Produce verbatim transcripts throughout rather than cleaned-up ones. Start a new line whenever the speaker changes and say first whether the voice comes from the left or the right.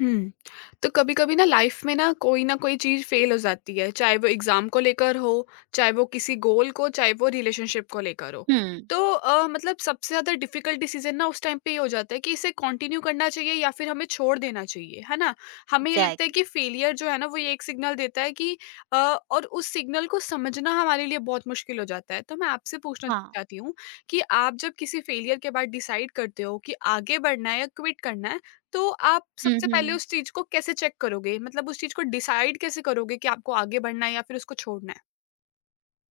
left: हुँ। तो कभी-कभी ना लाइफ में ना कोई ना कोई चीज़ फ़ेल हो जाती है, चाहे वो एग्ज़ाम को लेकर हो, चाहे वो किसी गोल को, चाहे वो रिलेशनशिप को लेकर हो।
right: हुँ।
left: तो अ, मतलब सबसे ज़्यादा डिफ़िकल्ट डिसीज़न ना उस टाइम पे ये हो जाता है कि इसे कंटिन्यू करना चाहिए या फिर हमें छोड़ देना चाहिए, है ना? हमें ये लगता है
right: एग्ज़ैक्टली।
left: कि फ़ेलियर जो है ना, वो ये एक सिग्नल देता है कि अ, और उस सिग्नल को समझना हमारे लिए बहुत मुश्किल हो जाता है। तो मैं आपसे पूछना
right: हाँ।
left: चाहती हूँ कि आप जब किसी फ़ेलियर के बाद डिसाइड करते हो कि आगे बढ़ना है या क्विट करना है, तो आप
right: हुँ,
left: सबसे पहले
right: हुँ।
left: उस चीज़ को कैसे चेक करोगे? मतलब उस चीज़ को डिसाइड कैसे करोगे कि आपको आगे बढ़ना है या फिर उसको छोड़ना है?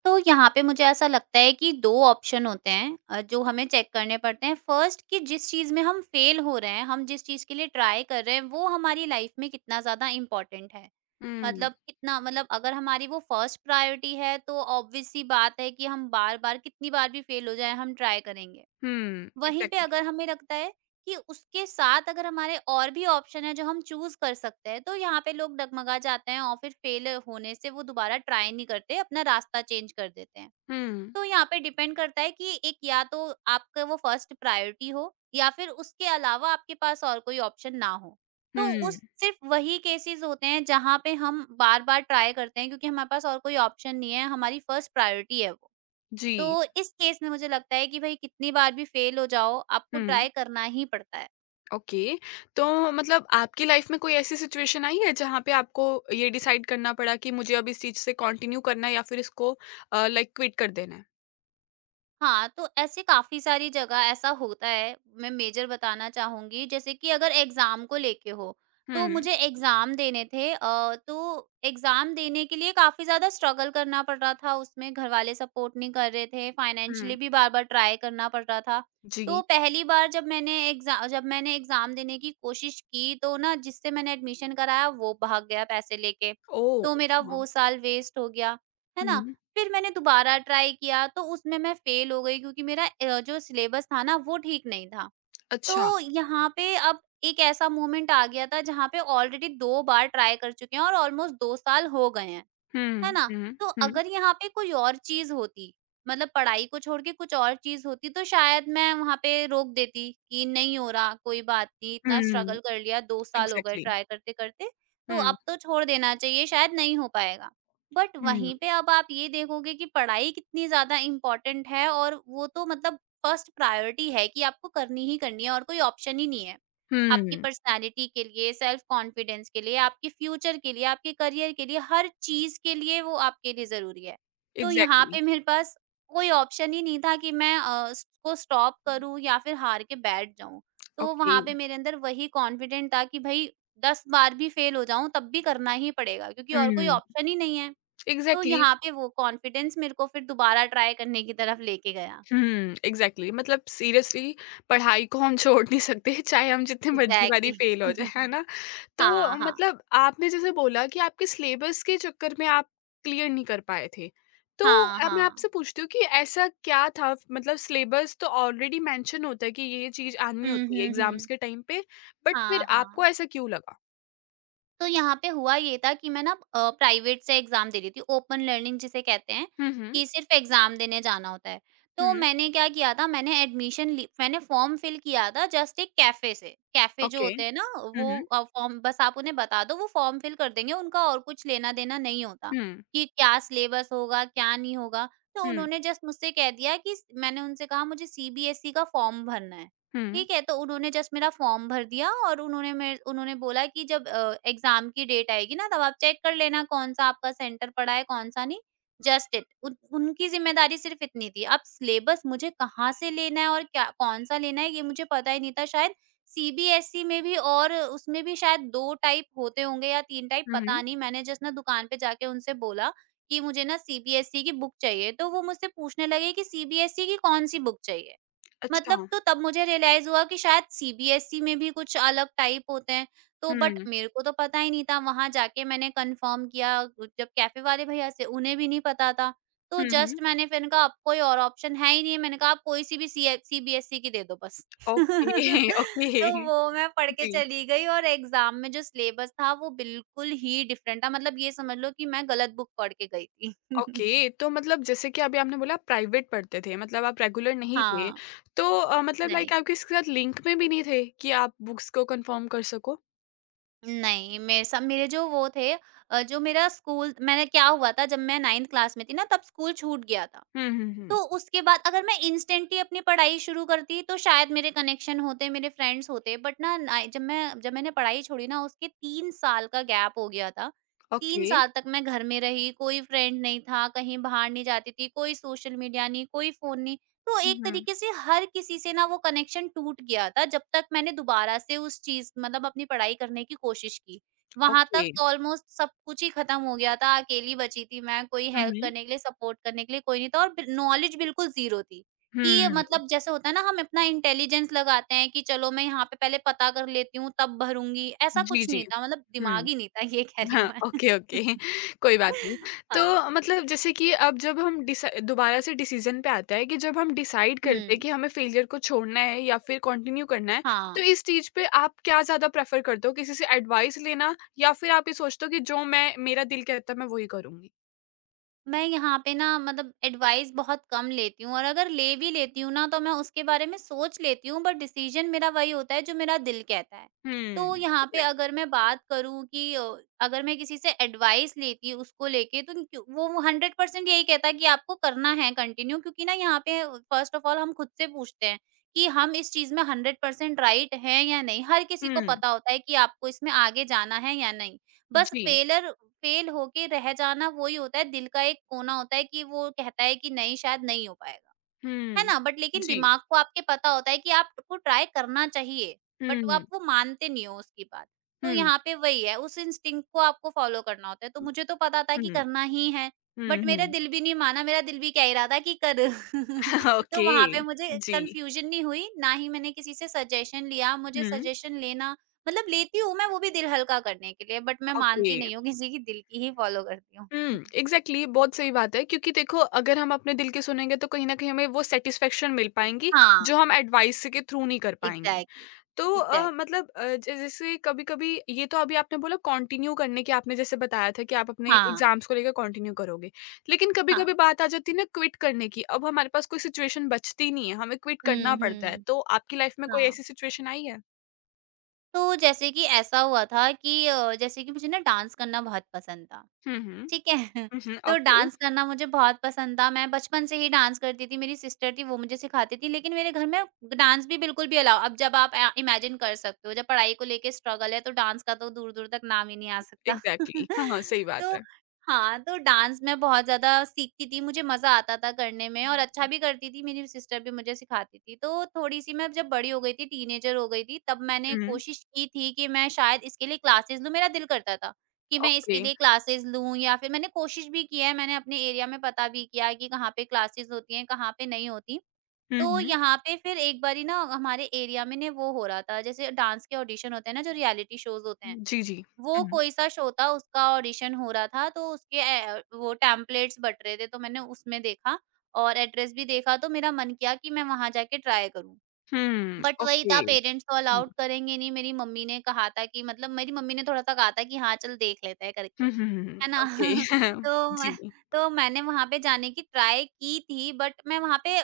right: तो यहाँ पे मुझे ऐसा लगता है कि दो ऑप्शन होते हैं अ, जो हमें चेक करने पड़ते हैं। फर्स्ट कि जिस चीज़ में हम फ़ेल हो रहे हैं, हम जिस चीज़ के लिए ट्राई कर रहे हैं, वो हमारी लाइफ़ में कितना ज़्यादा इम्पोर्टेंट है।
left: हुँ,
right: मतलब कितना मतलब अगर हमारी वो फर्स्ट प्रायोरिटी है, तो ऑब्वियस सी बात है कि हम बार-बार कितनी बार भी फ़ेल हो जाएँ, हम ट्राई करेंगे।
left: हुँ,
right: वहीं पे
left: एग्ज़ैक्टली।
right: अगर हमें लगता है कि उसके साथ अगर हमारे और भी ऑप्शन है जो हम चूज कर सकते हैं तो यहाँ पे लोग डगमगा जाते हैं और फिर फेल होने से वो दोबारा ट्राई नहीं करते, अपना रास्ता चेंज कर देते हैं।
left: हुँ,
right: तो यहाँ पे डिपेंड करता है कि एक या तो आपका वो फर्स्ट प्रायोरिटी हो या फिर उसके अलावा आपके पास और कोई ऑप्शन ना हो, तो
left: हुँ,
right: उस सिर्फ वही केसेस होते हैं जहाँ पे हम बार बार ट्राई करते हैं क्योंकि हमारे पास और कोई ऑप्शन नहीं है, हमारी फर्स्ट प्रायोरिटी है वो।
left: जी,
right: तो इस केस में मुझे लगता है कि भई कितनी बार भी फेल हो जाओ, आपको
left: हुँ,
right: ट्राई करना ही पड़ता है।
left: ओके। तो मतलब आपकी लाइफ़ में कोई ऐसी सिचुएशन आई है जहाँ पे आपको ये डिसाइड करना पड़ा कि मुझे अब इस चीज़ से कंटिन्यू करना है या फिर इसको अ, लाइक क्विट कर देना है?
right: हाँ, तो ऐसे काफ़ी सारी जगह ऐसा होता है, मैं मेजर बताना चाहूँगी। जैसे कि अगर एग्ज़ाम को लेके हो, तो
left: हुँ,
right: मुझे एग्ज़ाम देने थे, अ, तो एग्ज़ाम देने के लिए काफ़ी ज़्यादा स्ट्रगल करना पड़ रहा था, उसमें घरवाले सपोर्ट नहीं कर रहे थे,
left: हुँ,
right: फाइनेंशियली भी बार-बार ट्राई करना पड़ रहा था। तो
left: जी।
right: पहली बार जब मैंने एग्ज़ा जब मैंने एग्ज़ाम देने की कोशिश की, तो ना जिससे मैंने एडमिशन कराया वो भाग गया पैसे लेके,
left: ओह!
right: तो मेरा
left: अच्छा,
right: वो साल वेस्ट हो गया, है ना?
left: हुँ,
right: फिर मैंने दोबारा ट्राई किया तो उसमें मैं फ़ेल हो गई क्योंकि मेरा अ, जो सिलेबस था ना वो ठीक नहीं था।
left: अच्छा।
right: तो यहाँ पे अब एक ऐसा मोमेंट आ गया था जहाँ पे ऑलरेडी दो बार ट्राई कर चुके हैं और ऑलमोस्ट दो साल हो गए हैं।
left: हुँ,
right: है ना?
left: हुँ,
right: तो
left: हुँ,
right: अगर यहाँ पे कोई और चीज़ होती, मतलब पढ़ाई को छोड़ के कुछ और चीज़ होती, तो शायद मैं वहाँ पे रोक देती कि नहीं हो रहा, कोई बात नहीं, इतना
left: हुँ,
right: स्ट्रगल कर लिया, दो साल हो गए
left: एग्ज़ैक्टली।
right: ट्राई करते-करते, तो
left: हुँ,
right: अब तो छोड़ देना चाहिए, शायद नहीं हो पाएगा। बट
left: हुँ,
right: वहीं पे अब आप ये देखोगे कि पढ़ाई कितनी ज़्यादा इम्पोर्टेंट है और वो तो मतलब फर्स्ट प्रायोरिटी है कि आपको करनी ही करनी है और कोई ऑप्शन ही नहीं है। आपकी
left: हुँ।
right: पर्सनैलिटी के लिए, सेल्फ कॉन्फिडेंस के लिए, आपके फ्यूचर के लिए, आपके करियर के लिए, हर चीज़ के लिए वो आपके लिए ज़रूरी है। तो यहाँ
left: एग्ज़ैक्टली,
right: पे मेरे पास कोई ऑप्शन ही नहीं था कि मैं अ, उसको स्टॉप करूँ या फिर हार के बैठ जाऊँ। तो
left: ओके,
right: वहाँ पे मेरे अंदर वही कॉन्फिडेंट था कि भई दस बार भी फ़ेल हो जाऊँ तब भी करना ही पड़ेगा क्योंकि और कोई
left: हुँ,
right: ऑप्शन ही नहीं है। तो
left: एग्ज़ैक्टली,
right: यहाँ पे वो कॉन्फिडेंस मेरे को फिर दोबारा ट्राई करने की तरफ लेके गया।
left: हुँ, एग्ज़ैक्टली मतलब सीरियसली पढ़ाई को हम छोड़ नहीं सकते चाहे हम जितनी मर्ज़ी बारी
right: एग्ज़ैक्टली।
left: फ़ेल हो जाएँ, है ना? तो
right: हाँ, हाँ।
left: मतलब आपने जैसे बोला कि आपके सिलेबस के चक्कर में आप क्लियर नहीं कर पाए थे। तो
right: हाँ,
left: अब मैं आपसे
right: हाँ।
left: पूछती हूँ कि ऐसा क्या था मतलब सिलेबस तो ऑलरेडी मेंशन होता है कि ये चीज़ आनी
right: हुँ,
left: होती है
right: हुँ,
left: एग्ज़ाम्स
right: हुँ।
left: के टाइम पे, बट फिर
right: हाँ,
left: आपको
right: हाँ।
left: ऐसा क्यों लगा?
right: तो यहाँ पे हुआ ये था कि मैं ना अ, प्राइवेट से एग्ज़ाम दे रही थी, ओपन लर्निंग जिसे कहते हैं,
left: हुँ, हुँ,
right: कि सिर्फ़ एग्ज़ाम देने जाना होता है। तो
left: हुँ,
right: मैंने क्या किया था, मैंने एडमिशन ली, मैंने फ़ॉर्म फिल किया था जस्ट एक कैफ़े से। कैफ़े जो
left: ओके,
right: होते हैं ना
left: हुँ,
right: वो
left: हुँ,
right: अ, फ़ॉर्म बस आप उन्हें बता दो वो फ़ॉर्म फिल कर देंगे, उनका और कुछ लेना-देना नहीं होता,
left: हुँ,
right: कि क्या सिलेबस होगा, क्या नहीं होगा। तो
left: हुँ,
right: उन्होंने जस्ट मुझसे कह दिया कि स मैंने उनसे कहा मुझे सीबीएसई का फ़ॉर्म भरना है।
left: हुँ,
right: ठीक है, तो उन्होंने जस्ट मेरा फॉर्म भर दिया और उन्होंने मेर उन्होंने बोला कि जब अ, एग्ज़ाम की डेट आएगी ना तब आप चेक कर लेना कौन-सा आपका सेंटर पड़ा है, कौन-सा नहीं, जस्ट इट। उन उनकी ज़िम्मेदारी सिर्फ़ इतनी थी। अब सिलेबस मुझे कहाँ से लेना है और क्या कौन-सा लेना है ये मुझे पता ही नहीं था। शायद सीबीएसई में भी, और उसमें भी शायद दो टाइप होते होंगे या तीन टाइप,
left: हुँ,
right: पता
left: हुँ,
right: नहीं। मैंने जस्ट ना दुकान पे जाके उनसे बोला कि मुझे ना सीबीएसई की बुक चाहिए, तो वो मुझसे पूछने लगे कि सीबीएसई की कौन-सी बुक चाहिए?
left: अच्छा।
right: मतलब तो तब मुझे रियलाइज़ हुआ कि शायद सीबीएसई में भी कुछ अलग टाइप होते हैं, तो बट
left: हुँ।
right: मेरे को तो पता ही नहीं था, वहाँ जाके मैंने कन्फ़र्म किया जब कैफ़े वाले भैया से, उन्हें भी नहीं पता था। तो
left: हुँ, हुँ।
right: जस्ट मैंने फिर कहा अब कोई और ऑप्शन है ही नहीं है, मैंने कहा आप कोई सी भी सी ए सीबीएसई की दे दो बस।
left: Okay, okay.
right: तो वो मैं पढ़ के
left: जी।
right: चली गई और एग्ज़ाम में जो सिलेबस था वो बिल्कुल ही डिफ़रेंट था, मतलब ये समझ लो कि मैं गलत बुक पढ़ के गई थी।
left: ओके, तो मतलब जैसे कि अभी आपने बोला आप प्राइवेट पढ़ते थे, मतलब आप रेगुलर नहीं थे।
right: हाँ,
left: तो अ, मतलब लाइक
right: नहीं।
left: आप किसी के साथ लिंक में भी नहीं थे कि आप बुक्स को कन्फर्म कर सको?
right: नहीं, मेरे सा मेरे जो वो थे, अ, जो मेरा स्कूल मैंने क्या हुआ था जब मैं नाइंथ क्लास में थी ना तब स्कूल छूट गया था।
left: हुँ, हुँ, हुँ।
right: तो उसके बाद अगर मैं इंस्टेंट ही अपनी पढ़ाई शुरू करती तो शायद मेरे कनेक्शन होते, मेरे फ्रेंड्स होते, बट ना ना जब मैं जब मैंने पढ़ाई छोड़ी ना उसके तीन साल का गैप हो गया था। तीन
left: ओके।
right: साल तक मैं घर में रही, कोई फ्रेंड नहीं था, कहीं बाहर नहीं जाती थी, कोई सोशल मीडिया नहीं, कोई फ़ोन नहीं। तो
left: हुँ,
right: एक
left: हुँ।
right: तरीके से हर किसी से ना वो कनेक्शन टूट गया था जब तक मैंने दोबारा से उस चीज़ मतलब अपनी पढ़ाई करने की कोशिश की। वहाँ
left: ओके।
right: तक ऑलमोस्ट सब कुछ ही खत्म हो गया था, अकेली बची थी मैं, कोई
left: हुँ,
right: हेल्प
left: हुँ।
right: करने के लिए, सपोर्ट करने के लिए कोई नहीं था, और बिल नॉलेज बिल्कुल ज़ीरो थी, कि ये
left: हुँ।
right: मतलब जैसे होता है ना हम अपना इंटेलिजेंस लगाते हैं कि चलो मैं यहाँ पे पहले पता कर लेती हूँ तब भरूँगी, ऐसा
left: जी,
right: कुछ
left: जी।
right: नहीं था, मतलब
left: हुँ।
right: दिमाग ही नहीं था ये कह रही
left: हाँ,
right: हूँ मैं।
left: ओके, ओके कोई बात नहीं।
right: हाँ।
left: तो मतलब जैसे कि अब जब हम डिसा दोबारा से डिसीज़न पे आता है कि जब हम डिसाइड करते हैं
right: हुँ।
left: कि हमें फेलियर को छोड़ना है या फिर कंटिन्यू करना है,
right: हाँ।
left: तो इस चीज़ पे आप क्या ज़्यादा प्रेफ़र करते हो? किसी से एडवाइस लेना या फिर आप ये सोचते हो कि जो मैं मेरा दिल कहता है मैं वही करूँगी?
right: मैं यहाँ पे ना मतलब एडवाइस बहुत कम लेती हूँ और अगर ले भी लेती हूँ ना तो मैं उसके बारे में सोच लेती हूँ, बट डिसीजन मेरा वही होता है जो मेरा दिल कहता है।
left: हुँ,
right: तो यहाँ पे अगर
left: एग्ज़ैक्टली।
right: मैं बात करूँ कि अ, अगर मैं किसी से एडवाइस लेती हूँ उसको लेके, तो क्यों वो हंड्रेड परसेंट यही कहता है कि आपको करना है कंटिन्यू, क्योंकि ना यहाँ पे फर्स्ट ऑफ ऑल हम खुद से पूछते हैं कि हम इस चीज में हंड्रेड परसेंट राइट हैं या नहीं। हर किसी को
left: हुँ,
right: पता होता है कि आपको इसमें आगे जाना है या नहीं। बस
left: जी।
right: फेलर फेल होके रह जाना वो ही होता है, दिल का एक कोना होता है कि वो कहता है कि नहीं शायद नहीं हो पाएगा। है
left: हुँ,
right: ना? बट लेकिन
left: जी।
right: दिमाग को आपके पता होता है कि आपको ट्राई करना चाहिए,
left: हुँ,
right: बट वो
left: हुँ,
right: आप वो मानते नहीं हो उसकी बात। तो यहाँ पे वही है, उस इंस्टिंक्ट को आपको फॉलो करना होता है। तो मुझे तो पता था कि
left: हुँ,
right: करना ही है,
left: हुँ,
right: बट मेरा
left: हुँ।
right: दिल भी नहीं माना, मेरा दिल भी कह ही रहा था कि कर। तो
left: ओके,
right: वहाँ पे मुझे
left: जी।
right: कन्फ्यूज़न नहीं हुई, ना ही मैंने किसी से सजेशन लिया। मुझे
left: हुँ,
right: सजेशन लेना मतलब लेती हूँ मैं, वो भी दिल हल्का करने के लिए, बट मैं
left: ओके।
right: मानती नहीं हूँ, किसी की, दिल की ही फॉलो करती हूँ।
left: हुँ, एग्ज़ैक्टली बहुत सही बात है क्योंकि देखो अगर हम अपने दिल की सुनेंगे तो कहीं न कहीं हमें वो सैटिस्फैक्शन मिल पाएँगी,
right: हाँ,
left: जो हम एडवाइस के थ्रू नहीं कर पाएँगे।
right: एग्ज़ैक्टली,
left: तो अ,
right: एग्ज़ैक्टली।
left: मतलब अ, ज जैसे कभी-कभी ये तो अभी आपने बोला कंटिन्यू करने की आपने जैसे बताया था कि आप अपने
right: हाँ,
left: एग्ज़ाम्स को लेकर कंटिन्यू करोगे। लेकिन
right: हाँ।
left: कभी-कभी बात आ जाती है ना क्विट करने की, अब हमारे पास कोई सिचुएशन बचती नहीं है, हमें क्विट
right: हुँ,
left: करना पड़ता है।
right: हुँ।
left: तो आपकी लाइफ़ में कोई
right: हाँ,
left: ऐसी सिचुएशन आई है?
right: तो जैसे कि ऐसा हुआ था कि अ, जैसे कि मुझे ना डांस करना बहुत पसंद था।
left: हुँ, हुँ।
right: ठीक है।
left: हुँ, हुँ,
right: तो
left: ओके,
right: डांस करना मुझे बहुत पसंद था, मैं बचपन से ही डांस करती थी, मेरी सिस्टर थी वो मुझे सिखाती थी, लेकिन मेरे घर में डांस भी बिल्कुल भी अलाउ अब जब आप अ, इमेजिन कर सकते हो, जब पढ़ाई को लेके स्ट्रगल है, तो डांस का तो दूर-दूर तक नाम ही नहीं आ सकता।
left: एग्ज़ैक्टली हाँ, हाँ, सही बात
right: तो
left: है।
right: हाँ, तो डांस मैं बहुत ज़्यादा सीखती थी, मुझे मज़ा आता था करने में और अच्छा भी करती थी, मेरी सिस्टर भी मुझे सिखाती थी। तो थोड़ी-सी मैं जब बड़ी हो गई थी, टीनेजर हो गई थी, तब मैंने
left: हुँ,
right: कोशिश की थी कि मैं शायद इसके लिए क्लासेस लूँ, मेरा दिल करता था कि मैं
left: ओके।
right: इसके लिए क्लासेस लूँ, या फिर मैंने कोशिश भी की है, मैंने अपने एरिया में पता भी किया है कि कहाँ पे क्लासेस होती हैं, कहाँ पे नहीं होती।
left: हुँ,
right: तो
left: हुँ।
right: यहाँ पे फिर एक बारी ना हमारे एरिया में ना वो हो रहा था, जैसे डांस के ऑडिशन होते हैं ना, जो रियलिटी शोज़ होते हैं,
left: जी, जी।
right: वो
left: हुँ।
right: कोई-सा शो था, उसका ऑडिशन हो रहा था, तो उसके ए वो टेम्पलेट्स बँट रहे थे, तो मैंने उसमें देखा और एड्रेस भी देखा, तो मेरा मन किया कि मैं वहाँ जाके ट्राई करूँ।
left: हुँ,
right: बट वही
left: ओके।
right: था पेरेंट्स तो
left: हुँ,
right: अलाउड करेंगे नहीं, मेरी मम्मी ने कहा था कि मतलब मेरी मम्मी ने थोड़ा-सा कहा था कि हाँ, चल देख लेते हैं करके।
left: हुँ, हुँ, हुँ,
right: है ना?
left: ओके।
right: तो मैं
left: जी।
right: तो मैंने वहाँ पे जाने की ट्राई की थी। बट मैं वहाँ पे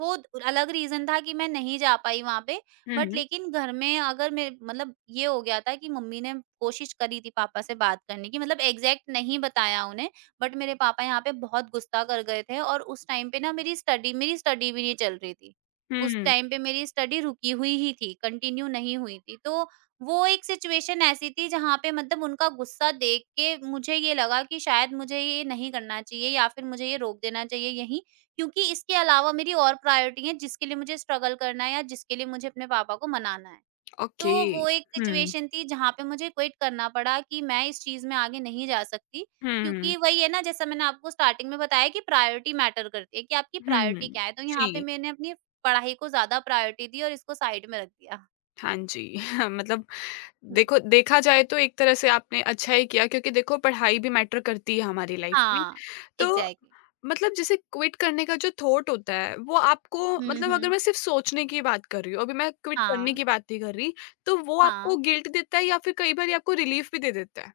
right: वो द- अलग रीज़न था कि मैं नहीं जा पाई वहाँ पे।
left: हुँ,
right: बट
left: हुँ,
right: लेकिन घर में अगर मैं मतलब ये हो गया था कि मम्मी ने कोशिश करी थी पापा से बात करने की, मतलब एग्ज़ैक्ट नहीं बताया उन्हें। बट मेरे पापा यहाँ पे बहुत गुस्सा कर गए थे और उस टाइम पे ना मेरी स्टडी मेरी स्टडी भी नहीं चल रही थी। उस
left: हुँ,
right: टाइम पे मेरी स्टडी रुकी हुई ही थी, कंटिन्यू नहीं हुई थी। तो वो एक सिचुएशन ऐसी थी जहाँ पे मतलब उनका गुस्सा देख के मुझे ये लगा कि शायद मुझे ये नहीं करना चाहिए या फिर मुझे ये रोक देना चाहिए यहीं, क्योंकि इसके अलावा मेरी और प्रायोरिटी है जिसके लिए मुझे स्ट्रगल करना है या जिसके लिए मुझे अपने पापा को मनाना है। तो
left: ओके।
right: वो एक
left: हुँ,
right: सिचुएशन थी जहाँ पे मुझे क्विट करना पड़ा कि मैं इस चीज़ में आगे नहीं जा सकती,
left: हुँ,
right: क्योंकि वही है ना, जैसा मैंने आपको स्टार्टिंग में बताया कि प्रायोरिटी मैटर करती है, कि आपकी
left: हुँ,
right: प्रायोरिटी क्या है। तो यहाँ पे
left: जी।
right: मैंने अपनी पढ़ाई को ज़्यादा प्रायोरिटी दी और इसको साइड में रख दिया।
left: हाँ जी, मतलब देखो देखा जाए तो एक तरह से आपने अच्छा ही किया क्योंकि देखो पढ़ाई भी मैटर करती है हमारी लाइफ़ में।
right: हाँ,
left: तो
right: एग्ज़ैक्टली।
left: मतलब जैसे क्विट करने का जो थॉट होता है वो आपको
right: हुँ,
left: मतलब अगर
right: हुँ।
left: मैं सिर्फ़ सोचने की बात कर रही हूँ, अभी मैं क्विट करने
right: हाँ,
left: की बात नहीं कर रही, तो वो आपको
right: हाँ।
left: गिल्ट देता है या फिर कई बारी आपको रिलीफ़ भी दे देता है?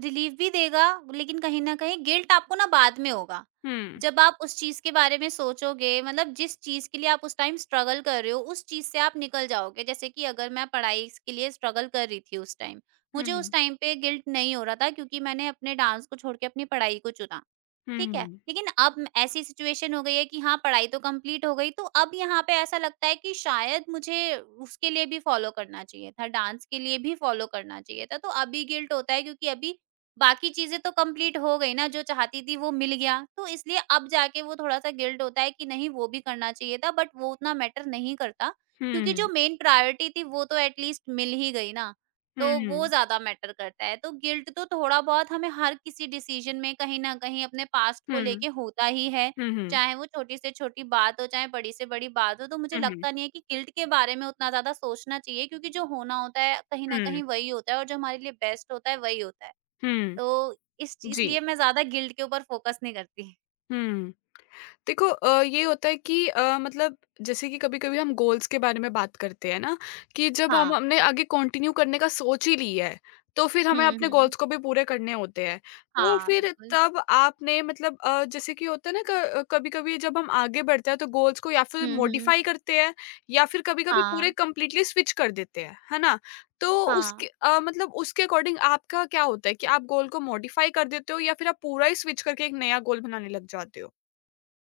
right: रिलीफ़ भी देगा, लेकिन कहीं न कहीं गिल्ट आपको ना बाद में होगा।
left: हुँ।
right: जब आप उस चीज़ के बारे में सोचोगे, मतलब जिस चीज़ के लिए आप उस टाइम स्ट्रगल कर रहे हो, उस चीज़ से आप निकल जाओगे। जैसे कि अगर मैं पढ़ाई के लिए स्ट्रगल कर रही थी उस टाइम,
left: हुँ,
right: मुझे उस
left: हुँ।
right: टाइम पे गिल्ट नहीं हो रहा था, क्योंकि मैंने अपने डांस को छोड़ के अपनी पढ़ाई को चुना।
left: हुँ,
right: ठीक है,
left: हुँ।
right: लेकिन अब म ऐसी सिचुएशन हो गई है कि हाँ, पढ़ाई तो कंप्लीट हो गई, तो अब यहाँ पे ऐसा लगता है कि शायद मुझे उसके लिए भी फ़ॉलो करना चाहिए था, डांस के लिए भी फ़ॉलो करना चाहिए था। तो अभी गिल्ट होता है, क्योंकि अभी बाकी चीज़ें तो कंप्लीट हो गई ना, जो चाहती थी वो मिल गया। तो इसलिए अब जाके वो थोड़ा-सा गिल्ट होता है कि नहीं, वो भी करना चाहिए था, बट वो उतना मैटर नहीं करता, क्योंकि जो मेन प्रायोरिटी थी वो तो एट लीस्ट मिल ही गई ना।
left: हुँ,
right: तो वो
left: हुँ,
right: ज़्यादा मैटर करता है। तो गिल्ट तो थोड़ा बहुत हमें हर किसी डिसीज़न में कहीं न कहीं अपने पास्ट को
left: हुँ, हुँ,
right: लेके होता ही है,
left: हुँ, हुँ,
right: चाहे वो छोटी से छोटी बात हो, चाहे बड़ी से बड़ी बात हो। तो मुझे
left: हुँ, हुँ,
right: लगता नहीं है कि गिल्ट के बारे में उतना ज़्यादा सोचना चाहिए, क्योंकि जो होना होता है कहीं न
left: हुँ,
right: कहीं वही होता है, और जो हमारे लिए बेस्ट होता है वही होता है।
left: हुँ,
right: तो इस चीज़
left: जी।
right: इसलिए मैं ज़्यादा गिल्ट के ऊपर फोकस नहीं करती।
left: हुँ। देखो अ, ये होता है कि अ, मतलब जैसे कि कभी-कभी हम गोल्स के बारे में बात करते हैं ना, कि जब हम
right: हाँ।
left: हमने आगे कंटिन्यू करने का सोच ही ली है, तो फिर हमें
right: हुँ,
left: अपने
right: हुँ।
left: गोल्स को भी पूरे करने होते हैं। तो
right: हाँ,
left: फिर
right: बिल्कुल।
left: तब आपने मतलब अ, जैसे कि होता है ना क कभी-कभी जब हम आगे बढ़ते हैं तो गोल्स को या फिर
right: हुँ, हुँ।
left: मॉडिफाई करते हैं या फिर कभी-कभी
right: हाँ,
left: पूरे कंप्लीटली स्विच कर देते हैं, है ना? तो उसके
right: हाँ।
left: अ, मतलब उसके अकॉर्डिंग आपका क्या होता है कि आप गोल को मॉडिफाई कर देते हो या फिर आप पूरा ही स्विच करके एक नया गोल बनाने लग जाते हो?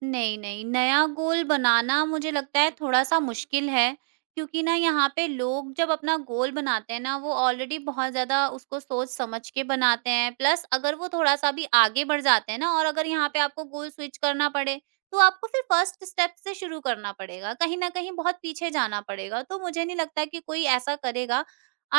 right: नहीं, नहीं, नया गोल बनाना मुझे लगता है थोड़ा-सा मुश्किल है, क्योंकि ना यहाँ पे लोग जब अपना गोल बनाते हैं ना, वो ऑलरेडी बहुत ज़्यादा उसको सोच-समझ के बनाते हैं। प्लस अगर वो थोड़ा-सा भी आगे बढ़ जाते हैं ना, और अगर यहाँ पे आपको गोल स्विच करना पड़े, तो आपको फिर फर्स्ट स्टेप से शुरू करना पड़ेगा, कहीं न कहीं बहुत पीछे जाना पड़ेगा। तो मुझे नहीं लगता कि कोई ऐसा करेगा,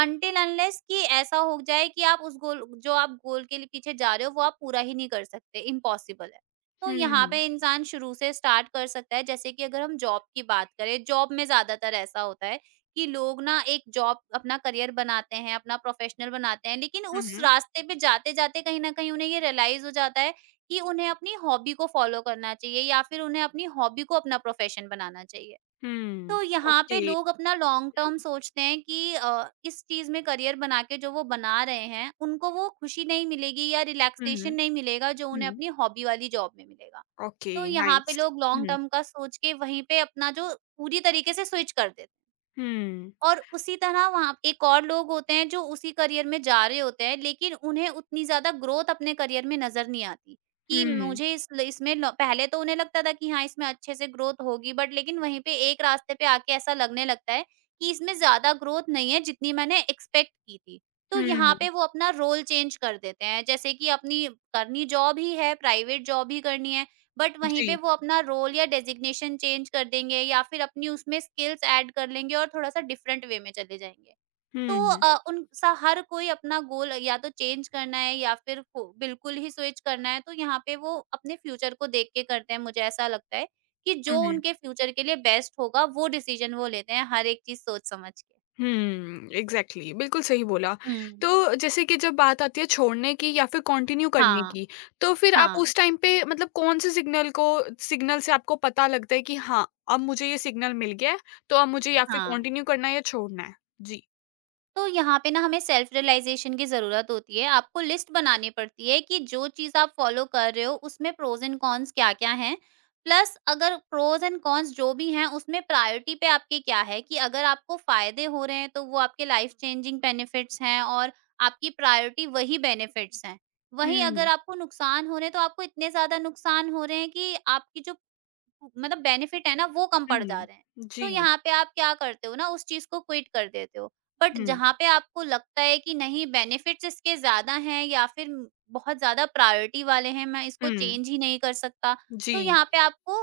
right: अनटिल अनलेस कि ऐसा हो जाए कि आप उस गोल, जो आप गोल के लिए पीछे जा रहे हो, वो आप पूरा ही नहीं कर सकते, इम्पॉसिबल है। तो यहाँ
left: हुँ।
right: पे इंसान शुरू से स्टार्ट कर सकता है। जैसे कि अगर हम जॉब की बात करें, जॉब में ज्यादातर ऐसा होता है कि लोग ना एक जॉब अपना करियर बनाते हैं, अपना प्रोफेशनल बनाते हैं, लेकिन उस
left: Mhm.
right: रास्ते पे जाते जाते कहीं ना कहीं उन्हें ये रियलाइज हो जाता है कि उन्हें अपनी हॉबी को फॉलो करना चाहिए या फिर उन्हें अपनी हॉबी को अपना प्रोफेशन बनाना चाहिए।
left: Hmm.
right: तो यहाँ पे
left: Okay.
right: लोग अपना लॉन्ग टर्म सोचते हैं कि अ, इस चीज में करियर बना के जो वो बना रहे हैं, उनको वो खुशी नहीं मिलेगी या रिलैक्सेशन
left: Mhm.
right: नहीं मिलेगा जो उन्हें
left: Mhm.
right: अपनी हॉबी वाली जॉब में मिलेगा। तो
left: Okay,
right: यहाँ पे
left: nice.
right: लोग लॉन्ग
left: हुँ,
right: टर्म का सोच के वहीं पे अपना जो पूरी तरीके से स्विच कर देते हैं।
left: हुँ,
right: और उसी तरह वहाँ एक और लोग होते हैं जो उसी करियर में जा रहे होते हैं, लेकिन उन्हें उतनी ज़्यादा ग्रोथ अपने करियर में नज़र नहीं आती कि
left: हुँ,
right: मुझे इस इसमें लॉ- पहले तो उन्हें लगता था कि हाँ, इसमें अच्छे से ग्रोथ होगी, बट लेकिन वहीं पे एक रास्ते पे आके ऐसा लगने लगता है कि इसमें ज़्यादा ग्रोथ नहीं है जितनी मैंने एक्सपेक्ट की थी। तो यहाँ
left: हुँ,
right: पे वो अपना रोल चेंज कर देते हैं, जैसे कि अपनी करनी जॉब ही है, प्राइवेट जॉब ही करनी है, बट वहीं पे
left: जी।
right: वो अपना रोल या डेज़िग्नेशन चेंज कर देंगे या फिर अपनी उसमें स्किल्स ऐड कर लेंगे और थोड़ा-सा डिफरेंट वे में चले जाएँगे। तो
left: हुँ,
right: अ, उन सा हर कोई अपना गोल या तो चेंज करना है या फिर को बिल्कुल ही स्विच करना है, तो यहाँ पे वो अपने फ्यूचर को देख के करते हैं, मुझे ऐसा लगता है कि जो
left: हुँ,
right: उनके फ्यूचर के लिए बेस्ट होगा, वो डिसीज़न वो लेते हैं हर एक चीज़ सोच समझ के।
left: हुँ, एग्ज़ैक्टली, बिल्कुल सही बोला।
right: हुँ।
left: तो जैसे कि जब बात आती है छोड़ने की या फिर कंटिन्यू करने
right: हाँ,
left: की, तो फिर आप
right: हाँ,
left: उस टाइम पे मतलब कौन-से सिग्नल को सिग्नल से आपको पता लगता है कि हाँ, अब मुझे ये सिग्नल मिल गया है, तो अब मुझे या फिर
right: हाँ।
left: कंटिन्यू करना है या छोड़ना है? जी।
right: तो यहाँ पे ना हमें सेल्फ रियलाइजेशन की ज़रूरत होती है। आपको लिस्ट बनानी पड़ती है कि जो चीज़ आप फ़ॉलो कर रहे हो उसमें प्रोज़ एंड कॉन्स क्या-क्या हैं। प्लस अगर प्रोज़ एंड कॉन्स जो भी हैं, उसमें प्रायोरिटी पे आपकी क्या है, कि अगर आपको फ़ायदे हो रहे हैं तो वो आपके लाइफ़ चेंजिंग बेनिफिट्स हैं और आपकी प्रायोरिटी वही बेनिफिट्स हैं। वहीं
left: हुँ,
right: अगर आपको नुकसान हो रहे हैं तो आपको इतने ज़्यादा नुकसान हो रहे हैं कि आपकी जो मतलब बेनिफिट है ना, वो कम पड़ जा
left: हुँ,
right: रहे हैं। तो
left: जी,
right: यहाँ पे आप क्या करते हो ना, उस चीज़ को क्विट कर देते हो। बट
left: हुँ,
right: जहाँ पे आपको लगता है कि नहीं, बेनिफिट्स इसके ज़्यादा हैं या फिर म- बहुत ज़्यादा प्रायोरिटी वाले हैं, मैं इसको
left: हुँ,
right: चेंज ही नहीं कर सकता, तो
left: जी,
right: यहाँ पे आपको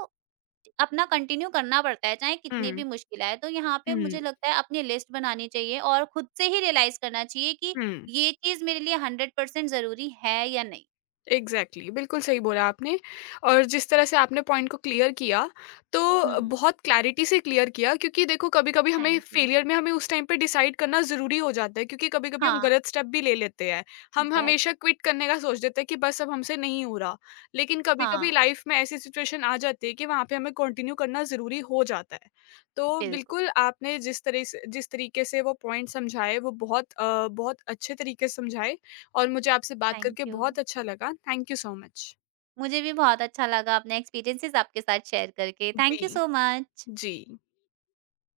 right: अपना कंटिन्यू करना पड़ता है, चाहे कितनी
left: हुँ।
right: भी मुश्किल आए। तो यहाँ पे
left: हुँ,
right: मुझे लगता है अपनी लिस्ट बनानी चाहिए और खुद से ही रियलाइज़ करना चाहिए कि
left: हुँ।
right: ये चीज़ मेरे लिए हंड्रेड परसेंट ज़रूरी है या नहीं।
left: एग्ज़ैक्टली बिल्कुल सही बोला आपने और जिस तरह से आपने पॉइंट को क्लियर किया, तो
right: हुँ,
left: बहुत क्लैरिटी से क्लियर किया क्योंकि देखो कभी-कभी हमें
right: थैंक यू।
left: फेलियर में हमें उस टाइम पे डिसाइड करना ज़रूरी हो जाता है क्योंकि कभी-कभी हम
right: हाँ,
left: गलत स्टेप भी ले लेते हैं। हम हमेशा
right: एग्ज़ैक्टली।
left: क्विट करने का सोच देते हैं कि बस अब हमसे नहीं हो रहा। लेकिन कभी-कभी
right: हाँ,
left: लाइफ़ में ऐसी सिचुएशन आ जाती है कि वहाँ पे हमें कंटिन्यू करना ज़रूरी हो जाता है। तो
right: बिल्कुल,
left: बिल्कुल आपने जिस तरह से जिस तरीके से वो पॉइंट समझाए वो बहुत अ, बहुत अच्छे तरीके से समझाए और मुझे आपसे बात
right: थैंक
left: करके
right: यू।
left: बहुत अच्छा लगा। Thank you so much.
right: मुझे भी बहुत अच्छा लगा अपने एक्सपीरियंसेस आपके साथ शेयर करके। थैंक
left: जी,
right: यू सो मच।
left: जी।